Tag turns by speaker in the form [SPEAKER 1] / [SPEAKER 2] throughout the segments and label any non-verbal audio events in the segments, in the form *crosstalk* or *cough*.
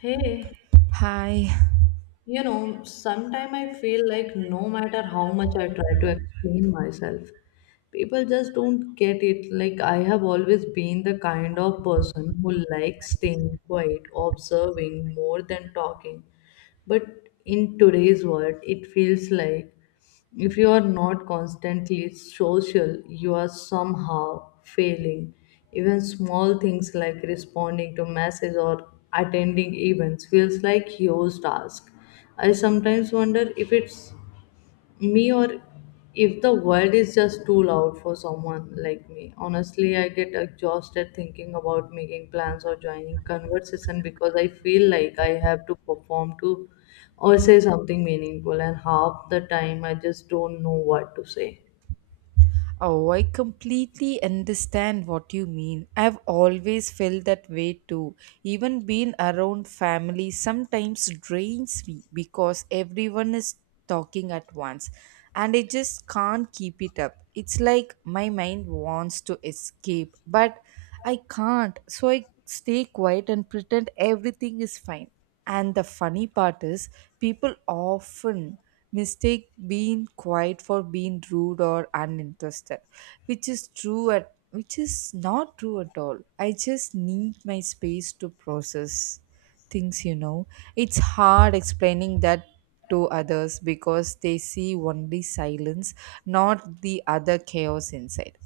[SPEAKER 1] Hey,
[SPEAKER 2] Hi.
[SPEAKER 1] sometimes I feel like no matter how much I try to explain myself, people just don't get it. Like, I have always been the kind of person who likes staying quiet, observing more than talking. But in today's world, it feels like if you are not constantly social, you are somehow failing. Even small things like responding to messages or attending events feels like huge task. I sometimes wonder if it's me or if the world is just too loud for someone like me. Honestly, I get exhausted thinking about making plans or joining conversation because I feel like I have to perform to or say something meaningful, and half the time I just don't know what to say.
[SPEAKER 2] Oh, I completely understand what you mean. I've always felt that way too. Even being around family sometimes drains me because everyone is talking at once and I just can't keep it up. It's like my mind wants to escape, but I can't. So I stay quiet and pretend everything is fine. And the funny part is, people often mistake being quiet for being rude or uninterested which is not true at all. I just need my space to process things. It's hard explaining that to others because they see only silence, not the other chaos inside.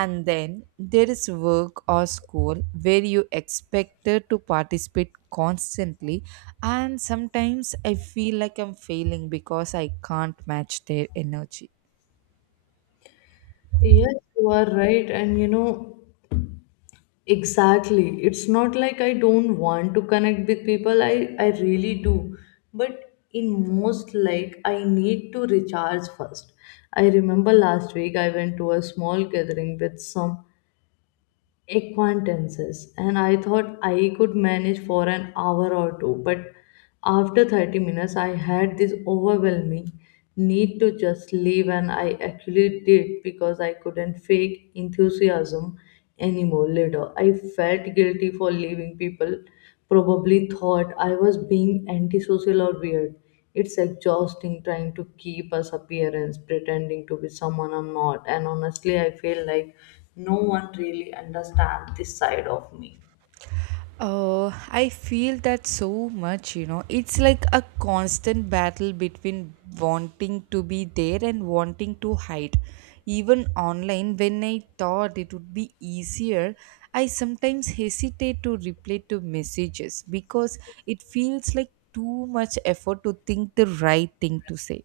[SPEAKER 2] And then there is work or school where you expected to participate constantly, and sometimes I feel like I'm failing because I can't match their energy.
[SPEAKER 1] Yes, you are right. And exactly. It's not like I don't want to connect with people. I really do. But in most, like, I need to recharge first. I remember last week I went to a small gathering with some acquaintances, and I thought I could manage for an hour or two, but after 30 minutes I had this overwhelming need to just leave, and I actually did because I couldn't fake enthusiasm anymore. Later I felt guilty for leaving. People probably thought I was being antisocial or weird. It's exhausting trying to keep as appearance, pretending to be someone I'm not, and honestly, I feel like no one really understands this side of me.
[SPEAKER 2] Oh, I feel that so much. It's like a constant battle between wanting to be there and wanting to hide. Even online, when I thought it would be easier, I sometimes hesitate to reply to messages because it feels like too much effort to think the right thing to say,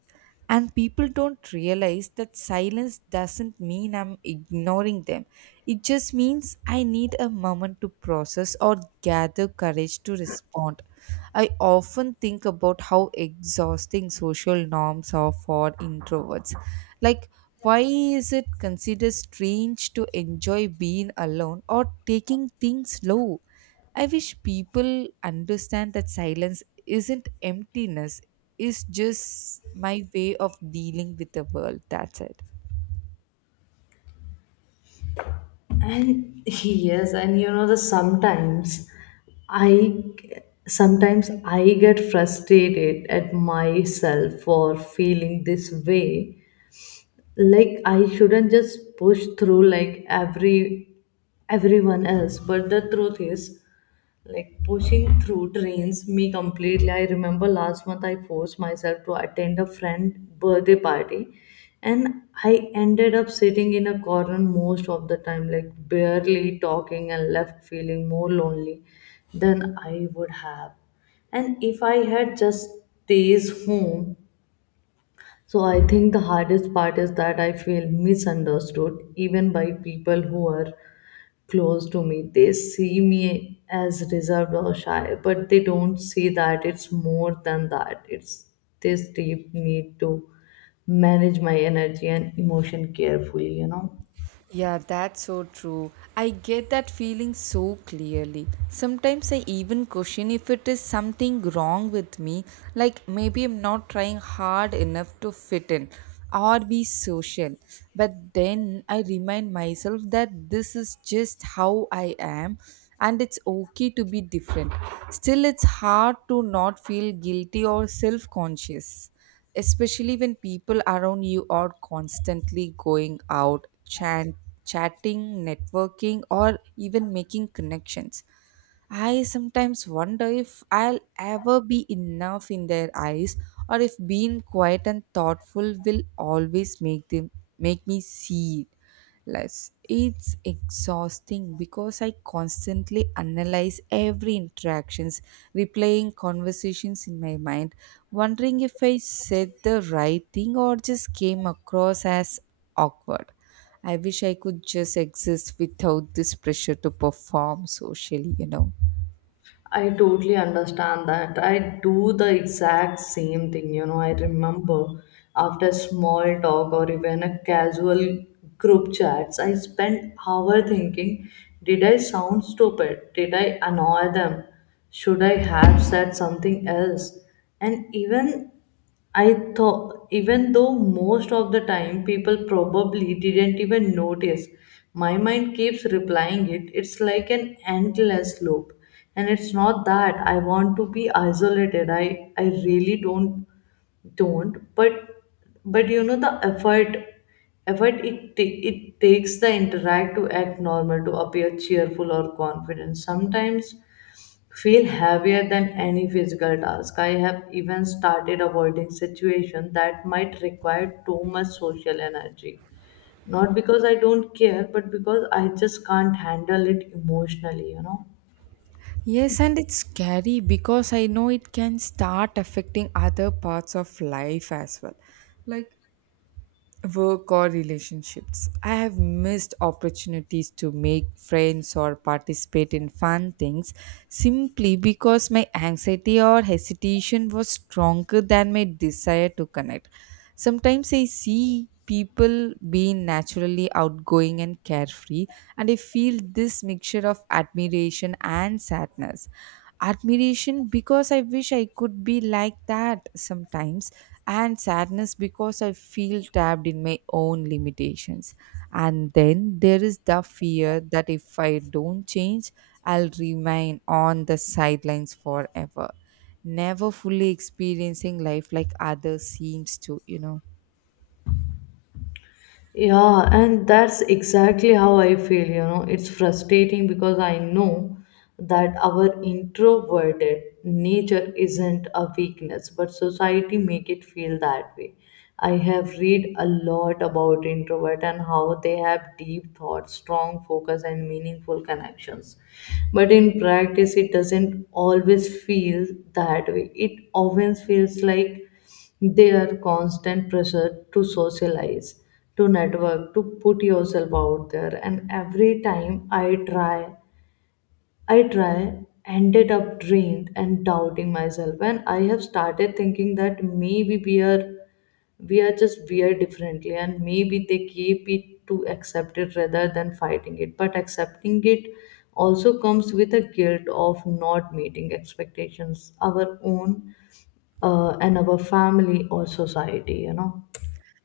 [SPEAKER 2] and people don't realize that silence doesn't mean I'm ignoring them. It just means I need a moment to process or gather courage to respond. I often think about how exhausting social norms are for introverts. Like, why is it considered strange to enjoy being alone or taking things slow? I wish people understand that silence isn't emptiness, it's just my way of dealing with the world. That's it.
[SPEAKER 1] And *laughs* yes, and you know, the sometimes I Sometimes I get frustrated at myself for feeling this way, like I shouldn't just push through like everyone else. But the truth is, like pushing through drains me completely. I remember last month I forced myself to attend a friend birthday party, and I ended up sitting in a corner most of the time, like barely talking, and left feeling more lonely than I would have and if I had just stays home. So I think the hardest part is that I feel misunderstood even by people who are close to me. They see me as reserved or shy, but they don't see that it's more than that. It's this deep need to manage my energy and emotion carefully,
[SPEAKER 2] Yeah, that's so true. I get that feeling so clearly. Sometimes I even question if it is something wrong with me, like maybe I'm not trying hard enough to fit in or be social. But then I remind myself that this is just how I am and it's okay to be different. Still, it's hard to not feel guilty or self conscious, especially when people around you are constantly going out, chatting, networking, or even making connections. I sometimes wonder if I'll ever be enough in their eyes, or if being quiet and thoughtful will always make me see it less. It's exhausting because I constantly analyze every interactions, replaying conversations in my mind, wondering if I said the right thing or just came across as awkward. I wish I could just exist without this pressure to perform socially.
[SPEAKER 1] I totally understand that. I do the exact same thing. You know, I remember after small talk or even a casual group chats, I spent hour thinking, did I sound stupid? Did I annoy them? Should I have said something else? And even I thought, even though most of the time people probably didn't even notice, my mind keeps replying it. It's like an endless loop. And it's not that I want to be isolated. I really don't. But you know, the effort it it takes the interact to act normal, to appear cheerful or confident, sometimes feel heavier than any physical task. I have even started avoiding situations that might require too much social energy. Not because I don't care, but because I just can't handle it emotionally,
[SPEAKER 2] Yes, and it's scary because I know it can start affecting other parts of life as well. Like work or relationships. I have missed opportunities to make friends or participate in fun things simply because my anxiety or hesitation was stronger than my desire to connect. Sometimes I see people being naturally outgoing and carefree, and I feel this mixture of admiration and sadness. Admiration because I wish I could be like that sometimes, and sadness because I feel trapped in my own limitations. And then there is the fear that if I don't change, I'll remain on the sidelines forever, never fully experiencing life like others seems to.
[SPEAKER 1] Yeah, and that's exactly how I feel, It's frustrating because I know that our introverted nature isn't a weakness, but society make it feel that way. I have read a lot about introvert and how they have deep thoughts, strong focus and meaningful connections. But in practice it doesn't always feel that way. It often feels like their constant pressure to socialize, to network, to put yourself out there. And every time I try, ended up drained and doubting myself. And I have started thinking that maybe we are just weird differently, and maybe they keep it to accept it rather than fighting it. But accepting it also comes with a guilt of not meeting expectations, our own, and our family or society,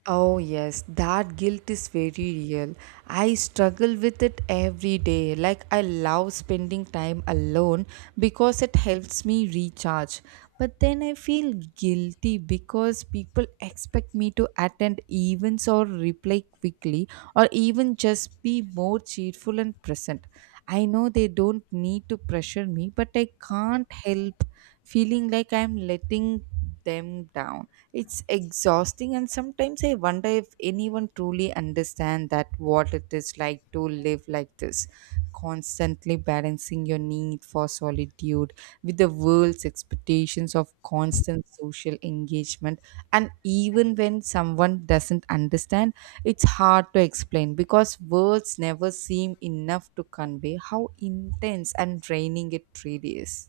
[SPEAKER 2] Oh, yes, that guilt is very real. I struggle with it every day. Like, I love spending time alone because it helps me recharge. But then I feel guilty because people expect me to attend events or reply quickly, or even just be more cheerful and present. I know they don't need to pressure me, but I can't help feeling like I'm letting them down. It's exhausting, and sometimes I wonder if anyone truly understands that what it is like to live like this, constantly balancing your need for solitude with the world's expectations of constant social engagement. And even when someone doesn't understand, it's hard to explain because words never seem enough to convey how intense and draining it really is.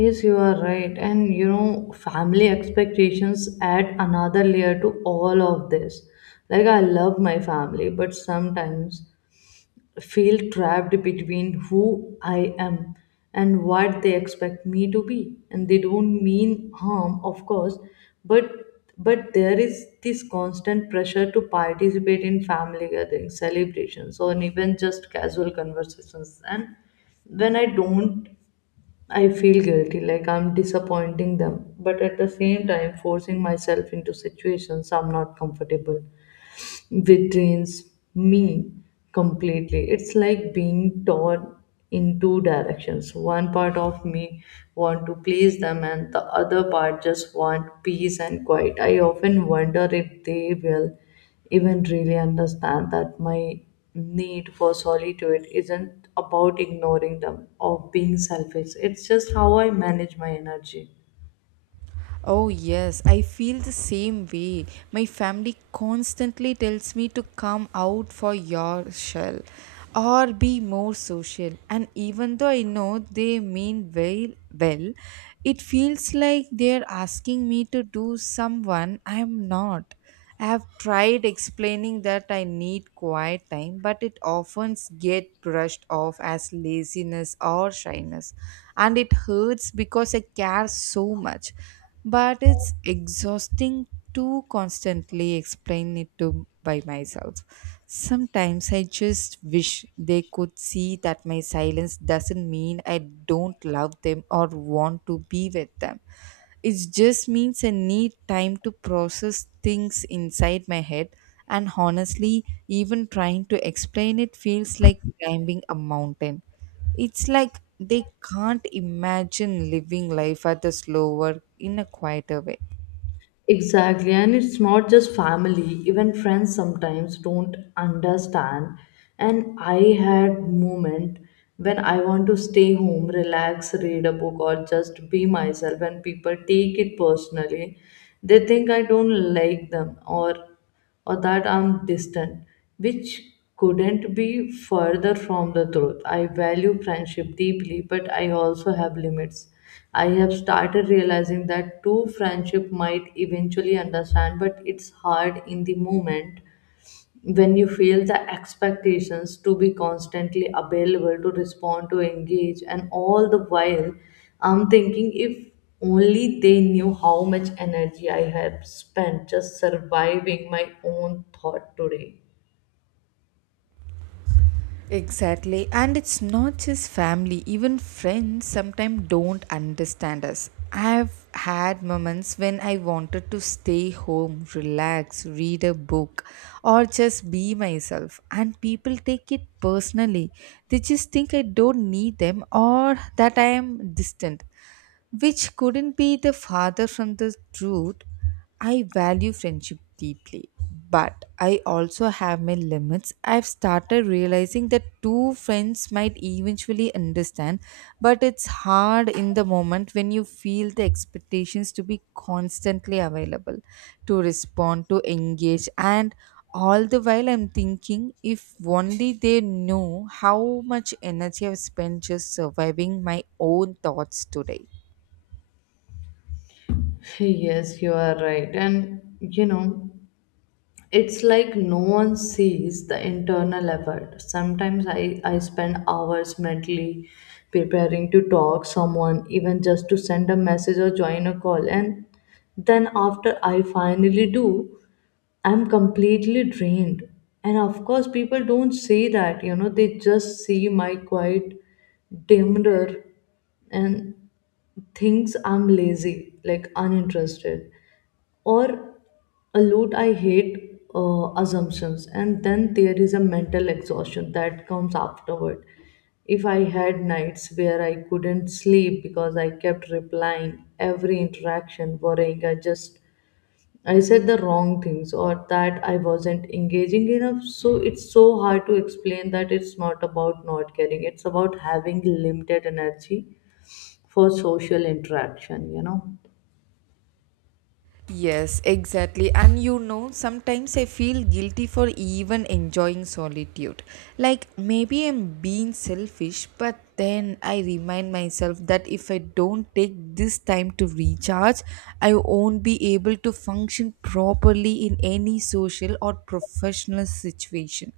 [SPEAKER 1] yes, you are right. And family expectations add another layer to all of this. Like, I love my family, but sometimes feel trapped between who I am and what they expect me to be. And they don't mean harm, of course, but there is this constant pressure to participate in family gatherings, celebrations, or even just casual conversations. And when I don't, I feel guilty, like I'm disappointing them, but at the same time forcing myself into situations I'm not comfortable, which drains me completely. It's like being torn in two directions. One part of me want to please them, and the other part just want peace and quiet. I often wonder if they will even really understand that my need for solitude isn't about ignoring them or being selfish. It's just how I manage my energy.
[SPEAKER 2] Oh, yes, I feel the same way. My family constantly tells me to come out for your shell or be more social. And even though I know they mean well, it feels like they're asking me to do someone I'm not. I have tried explaining that I need quiet time, but it often gets brushed off as laziness or shyness, and it hurts because I care so much. But it's exhausting to constantly explain it to by myself. Sometimes I just wish they could see that my silence doesn't mean I don't love them or want to be with them. It just means I need time to process things inside my head, and honestly, even trying to explain it feels like climbing a mountain. It's like they can't imagine living life at a slower, in a quieter way.
[SPEAKER 1] Exactly, and it's not just family, even friends sometimes don't understand. And I had moment when I want to stay home, relax, read a book, or just be myself, and people take it personally. They think I don't like them, or that I'm distant, which couldn't be further from the truth. I value friendship deeply, but I also have limits. I have started realizing that true friendship might eventually understand, but it's hard in the moment when you feel the expectations to be constantly available, to respond, to engage. And all the while, I'm thinking if only they knew how much energy I have spent just surviving my own thought today.
[SPEAKER 2] Exactly. And it's not just family, even friends sometimes don't understand us. I've had moments when I wanted to stay home, relax, read a book, or just be myself. And people take it personally. They just think I don't need them or that I am distant, which couldn't be the farther from the truth. I value friendship deeply, but I also have my limits. I've started realizing that two friends might eventually understand, but it's hard in the moment when you feel the expectations to be constantly available, to respond, to engage, and all the while I'm thinking if only they know how much energy I've spent just surviving my own thoughts today.
[SPEAKER 1] *laughs* yes you are right and you know It's like no one sees the internal effort. Sometimes I spend hours mentally preparing to talk someone, even just to send a message or join a call. And then after I finally do, I'm completely drained. And of course, people don't say that, they just see my quiet dimmer and thinks I'm lazy, like uninterested, or a lot. I hate assumptions. And then there is a mental exhaustion that comes afterward. If I had nights where I couldn't sleep because I kept replying every interaction, worrying I said the wrong things, or that I wasn't engaging enough. So it's so hard to explain that it's not about not caring, it's about having limited energy for social interaction,
[SPEAKER 2] Yes, exactly. And you know, sometimes I feel guilty for even enjoying solitude. Like maybe I'm being selfish, but then I remind myself that if I don't take this time to recharge, I won't be able to function properly in any social or professional situation.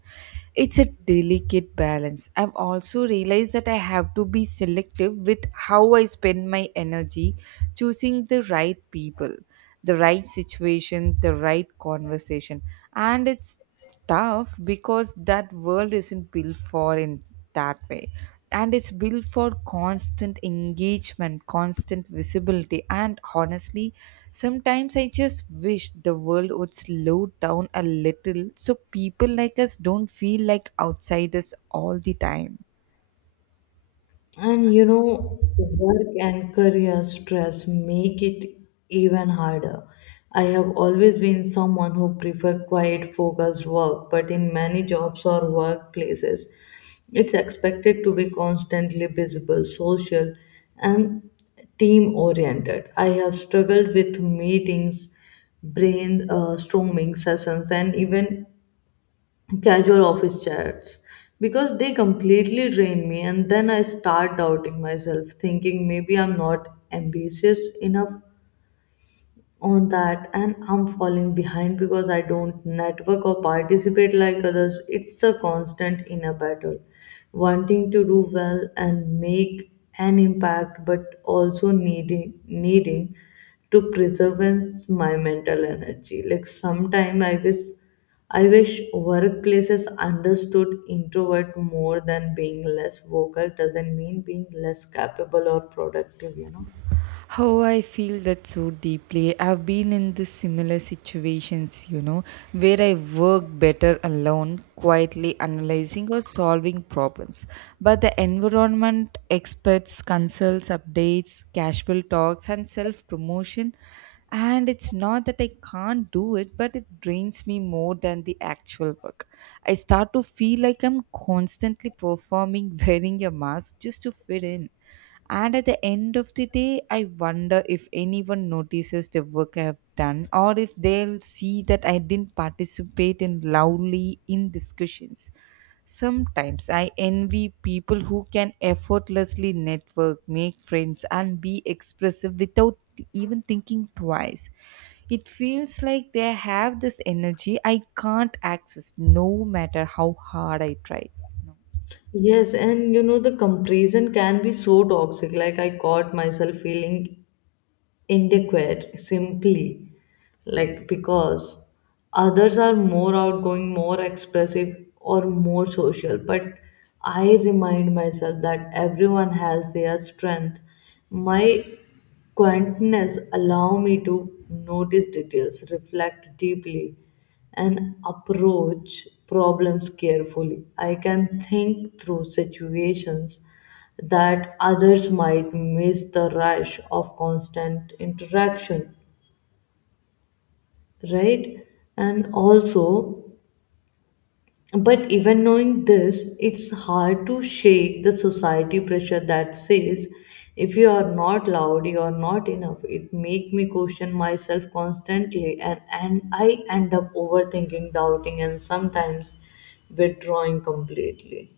[SPEAKER 2] It's a delicate balance. I've also realized that I have to be selective with how I spend my energy, choosing the right people, the right situation, the right conversation. And it's tough because that world isn't built for in that way. And it's built for constant engagement, constant visibility. And honestly, sometimes I just wish the world would slow down a little so people like us don't feel like outsiders all the time.
[SPEAKER 1] And you know, work and career stress make it even harder. I have always been someone who prefer quiet, focused work, but in many jobs or workplaces, it's expected to be constantly visible, social, and team oriented. I have struggled with meetings, brainstorming sessions, and even casual office chats because they completely drain me. And then I start doubting myself, thinking maybe I'm not ambitious enough on that, and I'm falling behind because I don't network or participate like others. It's a constant inner battle, wanting to do well and make an impact, but also needing to preserve my mental energy. Like sometime I wish workplaces understood introvert more, than being less vocal doesn't mean being less capable or productive,
[SPEAKER 2] How I feel that so deeply. I've been in this similar situations, you know, where I work better alone, quietly analyzing or solving problems. But the environment, experts, consults, updates, casual talks, and self promotion. And it's not that I can't do it, but it drains me more than the actual work. I start to feel like I'm constantly performing, *laughs* wearing a mask just to fit in, and at the end of the day, I wonder if anyone notices the work I have done or if they'll see that I didn't participate in loudly in discussions. Sometimes I envy people who can effortlessly network, make friends, and be expressive without even thinking twice. It feels like they have this energy I can't access no matter how hard I try.
[SPEAKER 1] Yes, and you know, the comparison can be so toxic. Like, I caught myself feeling inadequate simply, like, because others are more outgoing, more expressive, or more social. But I remind myself that everyone has their strength. My quietness allow me to notice details, reflect deeply, and approach problems carefully. I can think through situations that others might miss the rush of constant interaction, right? And also, but even knowing this, it's hard to shake the society pressure that says if you are not loud, you are not enough. It make me question myself constantly, and I end up overthinking, doubting, and sometimes withdrawing completely.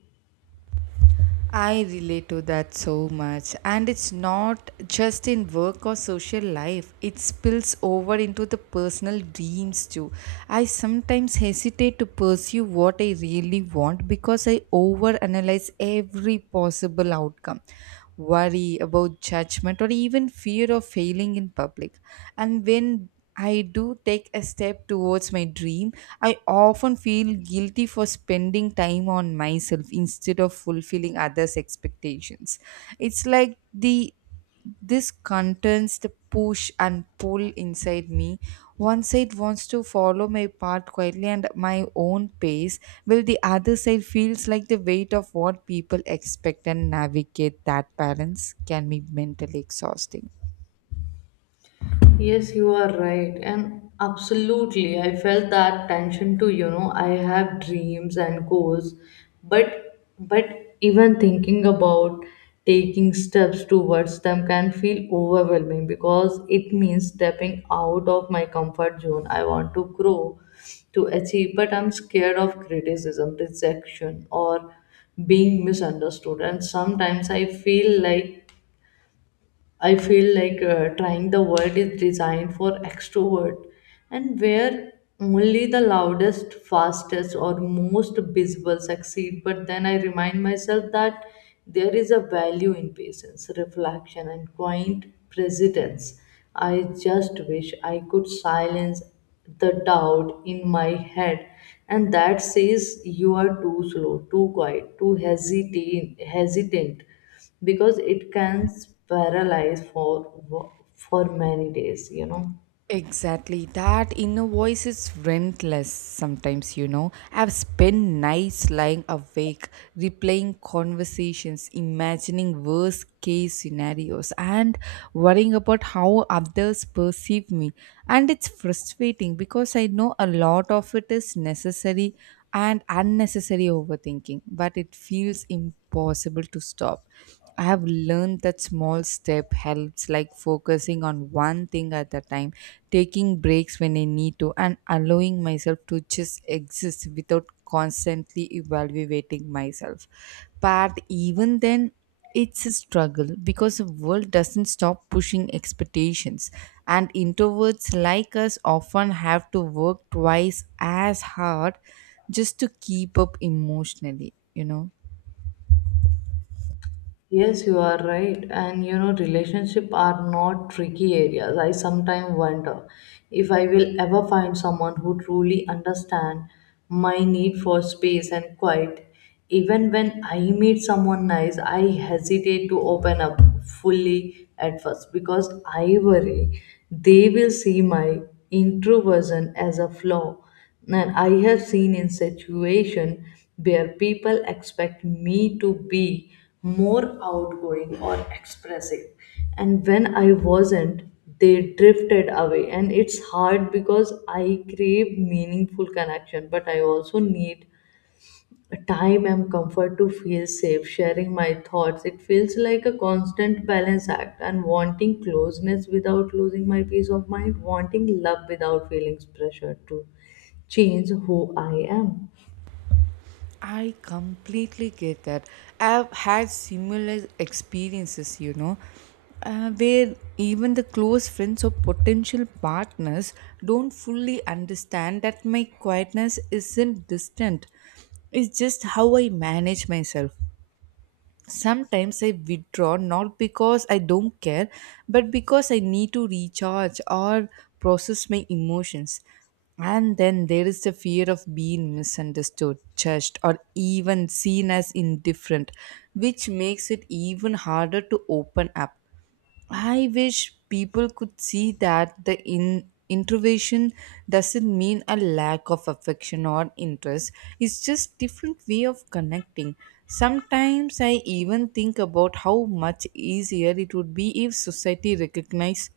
[SPEAKER 2] I relate to that so much. And it's not just in work or social life, it spills over into the personal dreams too. I sometimes hesitate to pursue what I really want because I overanalyze every possible outcome, worry about judgment or even fear of failing in public. And when I do take a step towards my dream, I often feel guilty for spending time on myself instead of fulfilling others' expectations. It's like the this contains the push and pull inside me. One side wants to follow my path quietly and my own pace, while the other side feels like the weight of what people expect, and navigate that balance can be mentally exhausting.
[SPEAKER 1] Yes, you are right. And absolutely, I felt that tension too. You know, I have dreams and goals, but even thinking about taking steps towards them can feel overwhelming because it means stepping out of my comfort zone. I want to grow, to achieve, but I'm scared of criticism, rejection, or being misunderstood. And sometimes I feel like trying the world is designed for extrovert, and where only the loudest, fastest, or most visible succeed. But then I remind myself that there is a value in patience, reflection, and quiet presence. I just wish I could silence the doubt in my head and that says you are too slow, too quiet, too hesitate hesitant, because it can paralyze for many days,
[SPEAKER 2] Exactly. That inner voice is relentless sometimes, you know. I've spent nights lying awake, replaying conversations, imagining worst case scenarios, and worrying about how others perceive me. And it's frustrating because I know a lot of it is necessary and unnecessary overthinking, but it feels impossible to stop. I have learned that small step helps, like focusing on one thing at a time, taking breaks when I need to, and allowing myself to just exist without constantly evaluating myself. But even then, it's a struggle because the world doesn't stop pushing expectations, and introverts like us often have to work twice as hard just to keep up emotionally.
[SPEAKER 1] yes, you are right. And relationship are not tricky areas. I sometimes wonder if I will ever find someone who truly understand my need for space and quiet. Even when I meet someone nice, I hesitate to open up fully at first because I worry they will see my introversion as a flaw. And I have seen in situation where people expect me to be more outgoing or expressive. And when I wasn't, they drifted away. And it's hard because I crave meaningful connection, but I also need time and comfort to feel safe, sharing my thoughts. It feels like a constant balance act and wanting closeness without losing my peace of mind, wanting love without feeling pressure to change who I am.
[SPEAKER 2] I completely get that. I've had similar experiences, you know, where even the close friends or potential partners don't fully understand that my quietness isn't distant. It's just how I manage myself. Sometimes I withdraw not because I don't care, but because I need to recharge or process my emotions. And then there is the fear of being misunderstood, judged, or even seen as indifferent, which makes it even harder to open up. I wish people could see that the introversion doesn't mean a lack of affection or interest. It's just different way of connecting. Sometimes I even think about how much easier it would be if society recognized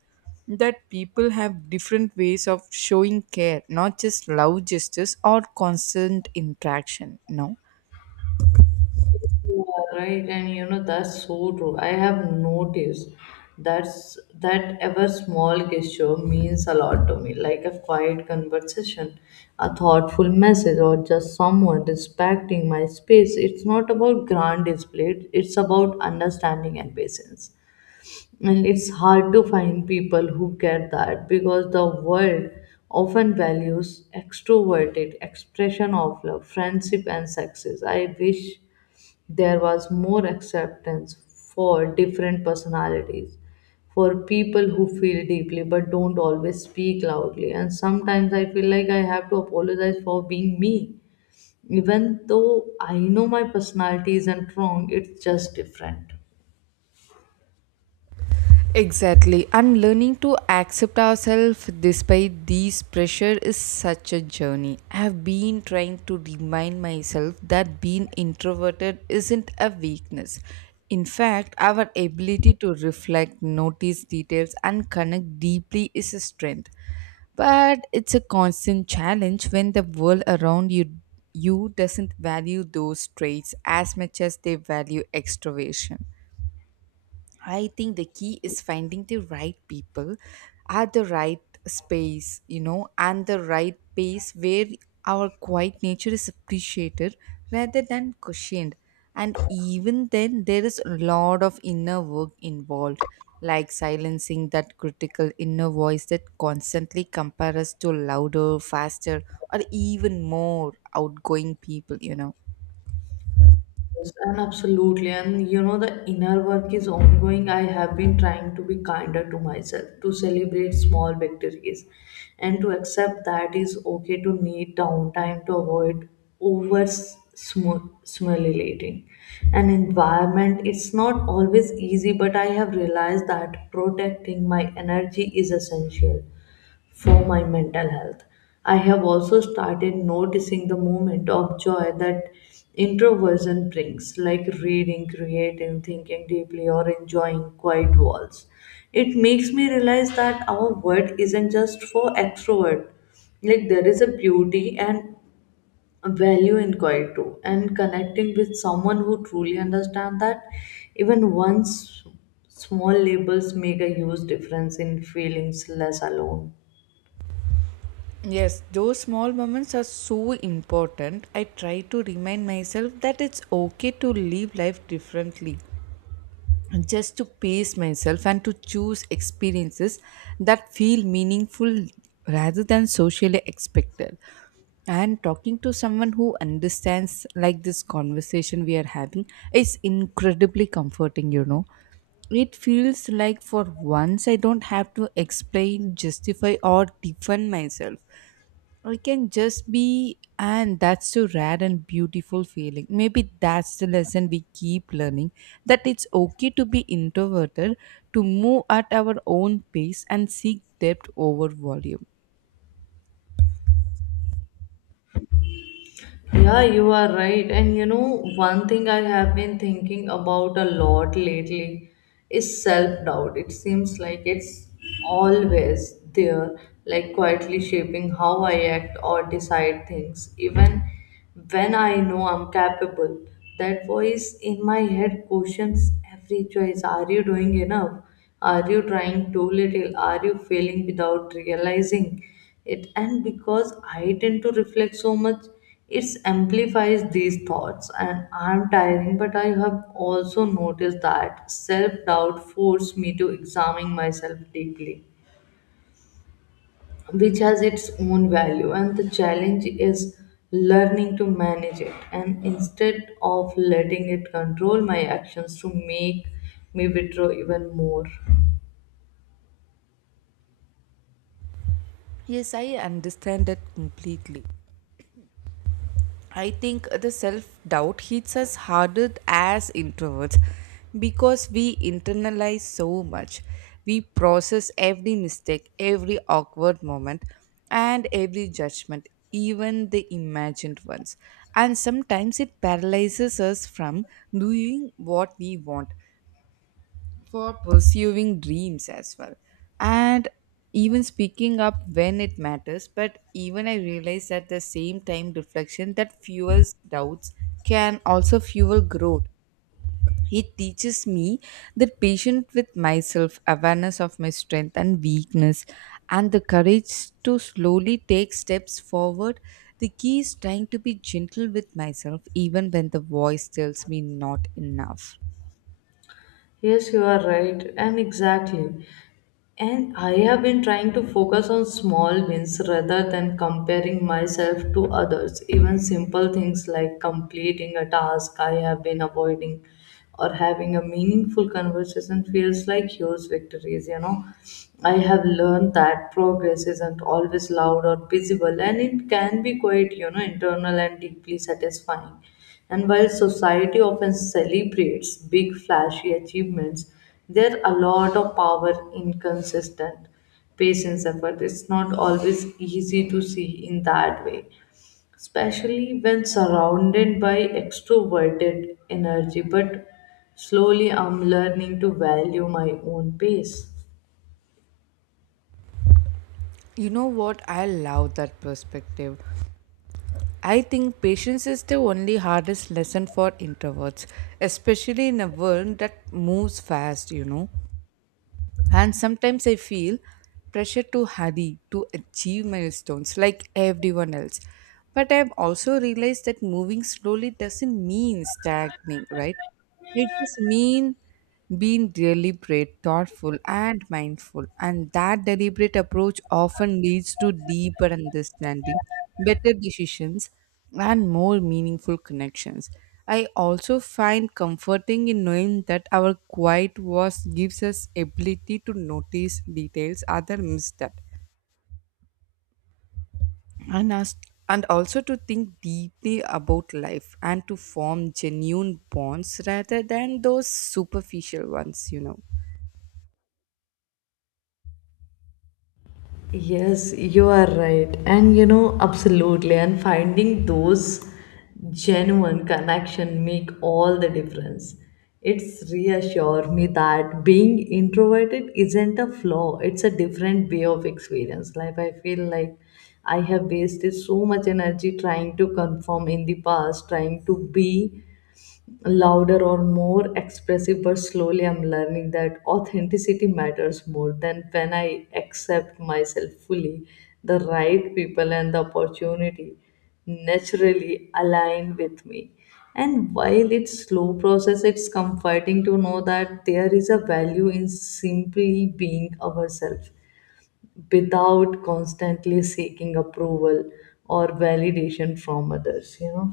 [SPEAKER 2] that people have different ways of showing care, not just love gestures or constant interaction. No.
[SPEAKER 1] You are Right, and that's so true. I have noticed that's that ever small gesture means a lot to me, like a quiet conversation, a thoughtful message, or just someone respecting my space. It's not about grand display, it's about understanding and patience. And it's hard to find people who get that because the world often values extroverted expression of love, friendship, and success. I wish there was more acceptance for different personalities, for people who feel deeply but don't always speak loudly, and sometimes I feel like I have to apologize for being me, even though I know my personality isn't wrong, it's just different.
[SPEAKER 2] Exactly. And learning to accept ourselves despite these pressure is such a journey. I have been trying to remind myself that being introverted isn't a weakness. In fact, our ability to reflect, notice details, and connect deeply is a strength. But it's a constant challenge when the world around you doesn't value those traits as much as they value extroversion. I think the key is finding the right people at the right space, you know, and the right pace where our quiet nature is appreciated rather than cushioned. And even then, there is a lot of inner work involved, like silencing that critical inner voice that constantly compares us to louder, faster, or even more outgoing people.
[SPEAKER 1] Yes, and absolutely. And the inner work is ongoing. I have been trying to be kinder to myself, to celebrate small victories, and to accept that it's okay to need downtime to avoid over stimulating an environment. It's not always easy, but I have realized that protecting my energy is essential for my mental health. I have also started noticing the moment of joy that introversion brings, like reading, creating, thinking deeply, or enjoying quiet walls. It makes me realize that our world isn't just for extrovert. Like there is a beauty and value in quiet too, and connecting with someone who truly understands that, even once, small labels make a huge difference in feelings less alone.
[SPEAKER 2] Yes, those small moments are so important. I try to remind myself that it's okay to live life differently, just to pace myself and to choose experiences that feel meaningful rather than socially expected. And talking to someone who understands, like this conversation we are having, is incredibly comforting, you know it feels like for once I don't have to explain, justify, or defend myself. I can just be, and that's so rare and beautiful feeling. Maybe that's the lesson we keep learning that it's okay to be introverted, to move at our own pace, and seek depth over volume.
[SPEAKER 1] Yeah, you are right. And one thing I have been thinking about a lot lately is self doubt. It seems like it's always there, like quietly shaping how I act or decide things, even when I know I'm capable. That voice in my head questions every choice. Are you doing enough? Are you trying too little? Are you failing without realizing it? And because I tend to reflect so much, it amplifies these thoughts, and I'm tiring. But I have also noticed that self-doubt forced me to examine myself deeply, which has its own value. And the challenge is learning to manage it, and instead of letting it control my actions to make me withdraw even more.
[SPEAKER 2] Yes, I understand that completely. I think the self doubt hits us harder as introverts because we internalize so much. We process every mistake, every awkward moment, and every judgment, even the imagined ones. And sometimes it paralyzes us from doing what we want for pursuing dreams as well and even speaking up when it matters. But even I realized at the same time reflection that fuels doubts can also fuel growth. It teaches me that patient with myself, awareness of my strength and weakness, and the courage to slowly take steps forward. The key is trying to be gentle with myself even when the voice tells me not enough.
[SPEAKER 1] Yes, you are right, and exactly. And I have been trying to focus on small wins rather than comparing myself to others. Even simple things like completing a task I have been avoiding or having a meaningful conversation feels like huge victories. I have learned that progress isn't always loud or visible, and it can be quite, internal and deeply satisfying. And while society often celebrates big, flashy achievements, there are a lot of power in consistent patience effort. It's not always easy to see in that way, especially when surrounded by extroverted energy. But slowly, I'm learning to value my own pace.
[SPEAKER 2] You know what? I love that perspective. I think patience is the only hardest lesson for introverts, especially in a world that moves fast, you know. And sometimes I feel pressure to hurry, to achieve milestones like everyone else. But I've also realized that moving slowly doesn't mean stagnating, right? It just means being deliberate, thoughtful, and mindful, and that deliberate approach often leads to deeper understanding, better decisions, and more meaningful connections. I also find comforting in knowing that our quiet voice gives us ability to notice details other miss that and us, and also to think deeply about life and to form genuine bonds rather than those superficial ones, you know.
[SPEAKER 1] Yes, you are right. And absolutely. And finding those genuine connection make all the difference. It's reassure me that being introverted isn't a flaw. It's a different way of experience. Like I feel like I have wasted so much energy trying to conform in the past, trying to be louder or more expressive, but slowly I'm learning that authenticity matters more. Than when I accept myself fully, the right people and the opportunity naturally align with me. And while it's slow process, it's comforting to know that there is a value in simply being ourselves, without constantly seeking approval or validation from others.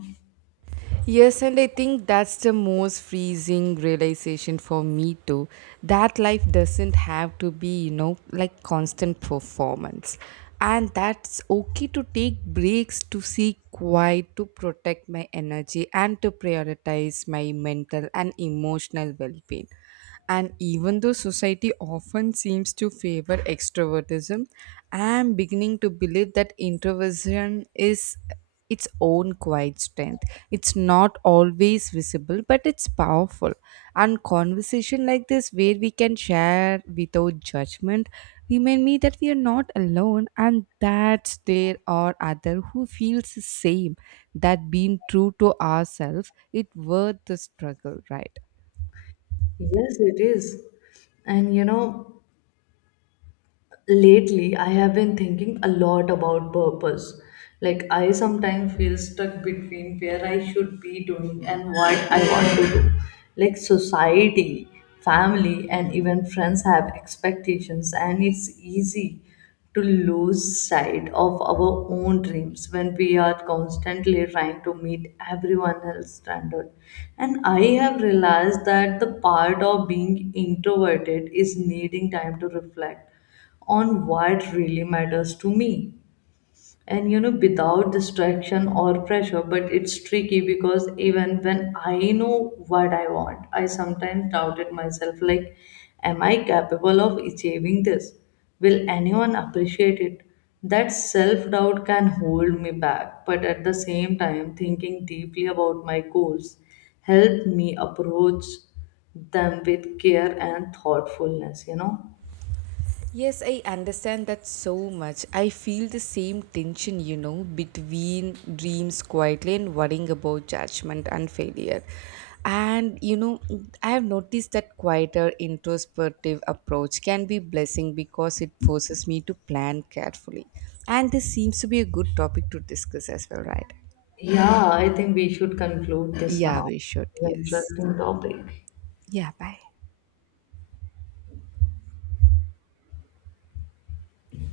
[SPEAKER 2] Yes, and I think that's the most freezing realization for me too. That life doesn't have to be, you know, like constant performance. And that's okay to take breaks, to seek quiet, to protect my energy, and to prioritize my mental and emotional well being. And even though society often seems to favor extrovertism, I am beginning to believe that introversion is its own quiet strength. It's not always visible, but it's powerful. And conversation like this, where we can share without judgment, remind me that we are not alone, and that there are other who feels the same. That being true to ourselves, it worth the struggle, right?
[SPEAKER 1] Yes, it is. And lately I have been thinking a lot about purpose. Like I sometimes feel stuck between where I should be doing and what I want to do. Like society, family, and even friends have expectations, and it's easy to lose sight of our own dreams when we are constantly trying to meet everyone else's standard. And I have realized that the part of being introverted is needing time to reflect on what really matters to me, and without distraction or pressure. But it's tricky because even when I know what I want, I sometimes doubted myself. Like, am I capable of achieving this? Will anyone appreciate it? That self doubt can hold me back, but at the same time, thinking deeply about my goals help me approach them with care and thoughtfulness.
[SPEAKER 2] Yes, I understand that so much. I feel the same tension, you know, between dreams quietly and worrying about judgment and failure. And you know, I have noticed that quieter introspective approach can be blessing because it forces me to plan carefully. And this seems to be a good topic to discuss as well, right?
[SPEAKER 1] Yeah, I think we should conclude this
[SPEAKER 2] Yeah,
[SPEAKER 1] now.
[SPEAKER 2] we should.
[SPEAKER 1] It's an
[SPEAKER 2] Yes.
[SPEAKER 1] interesting topic.
[SPEAKER 2] Yeah, bye.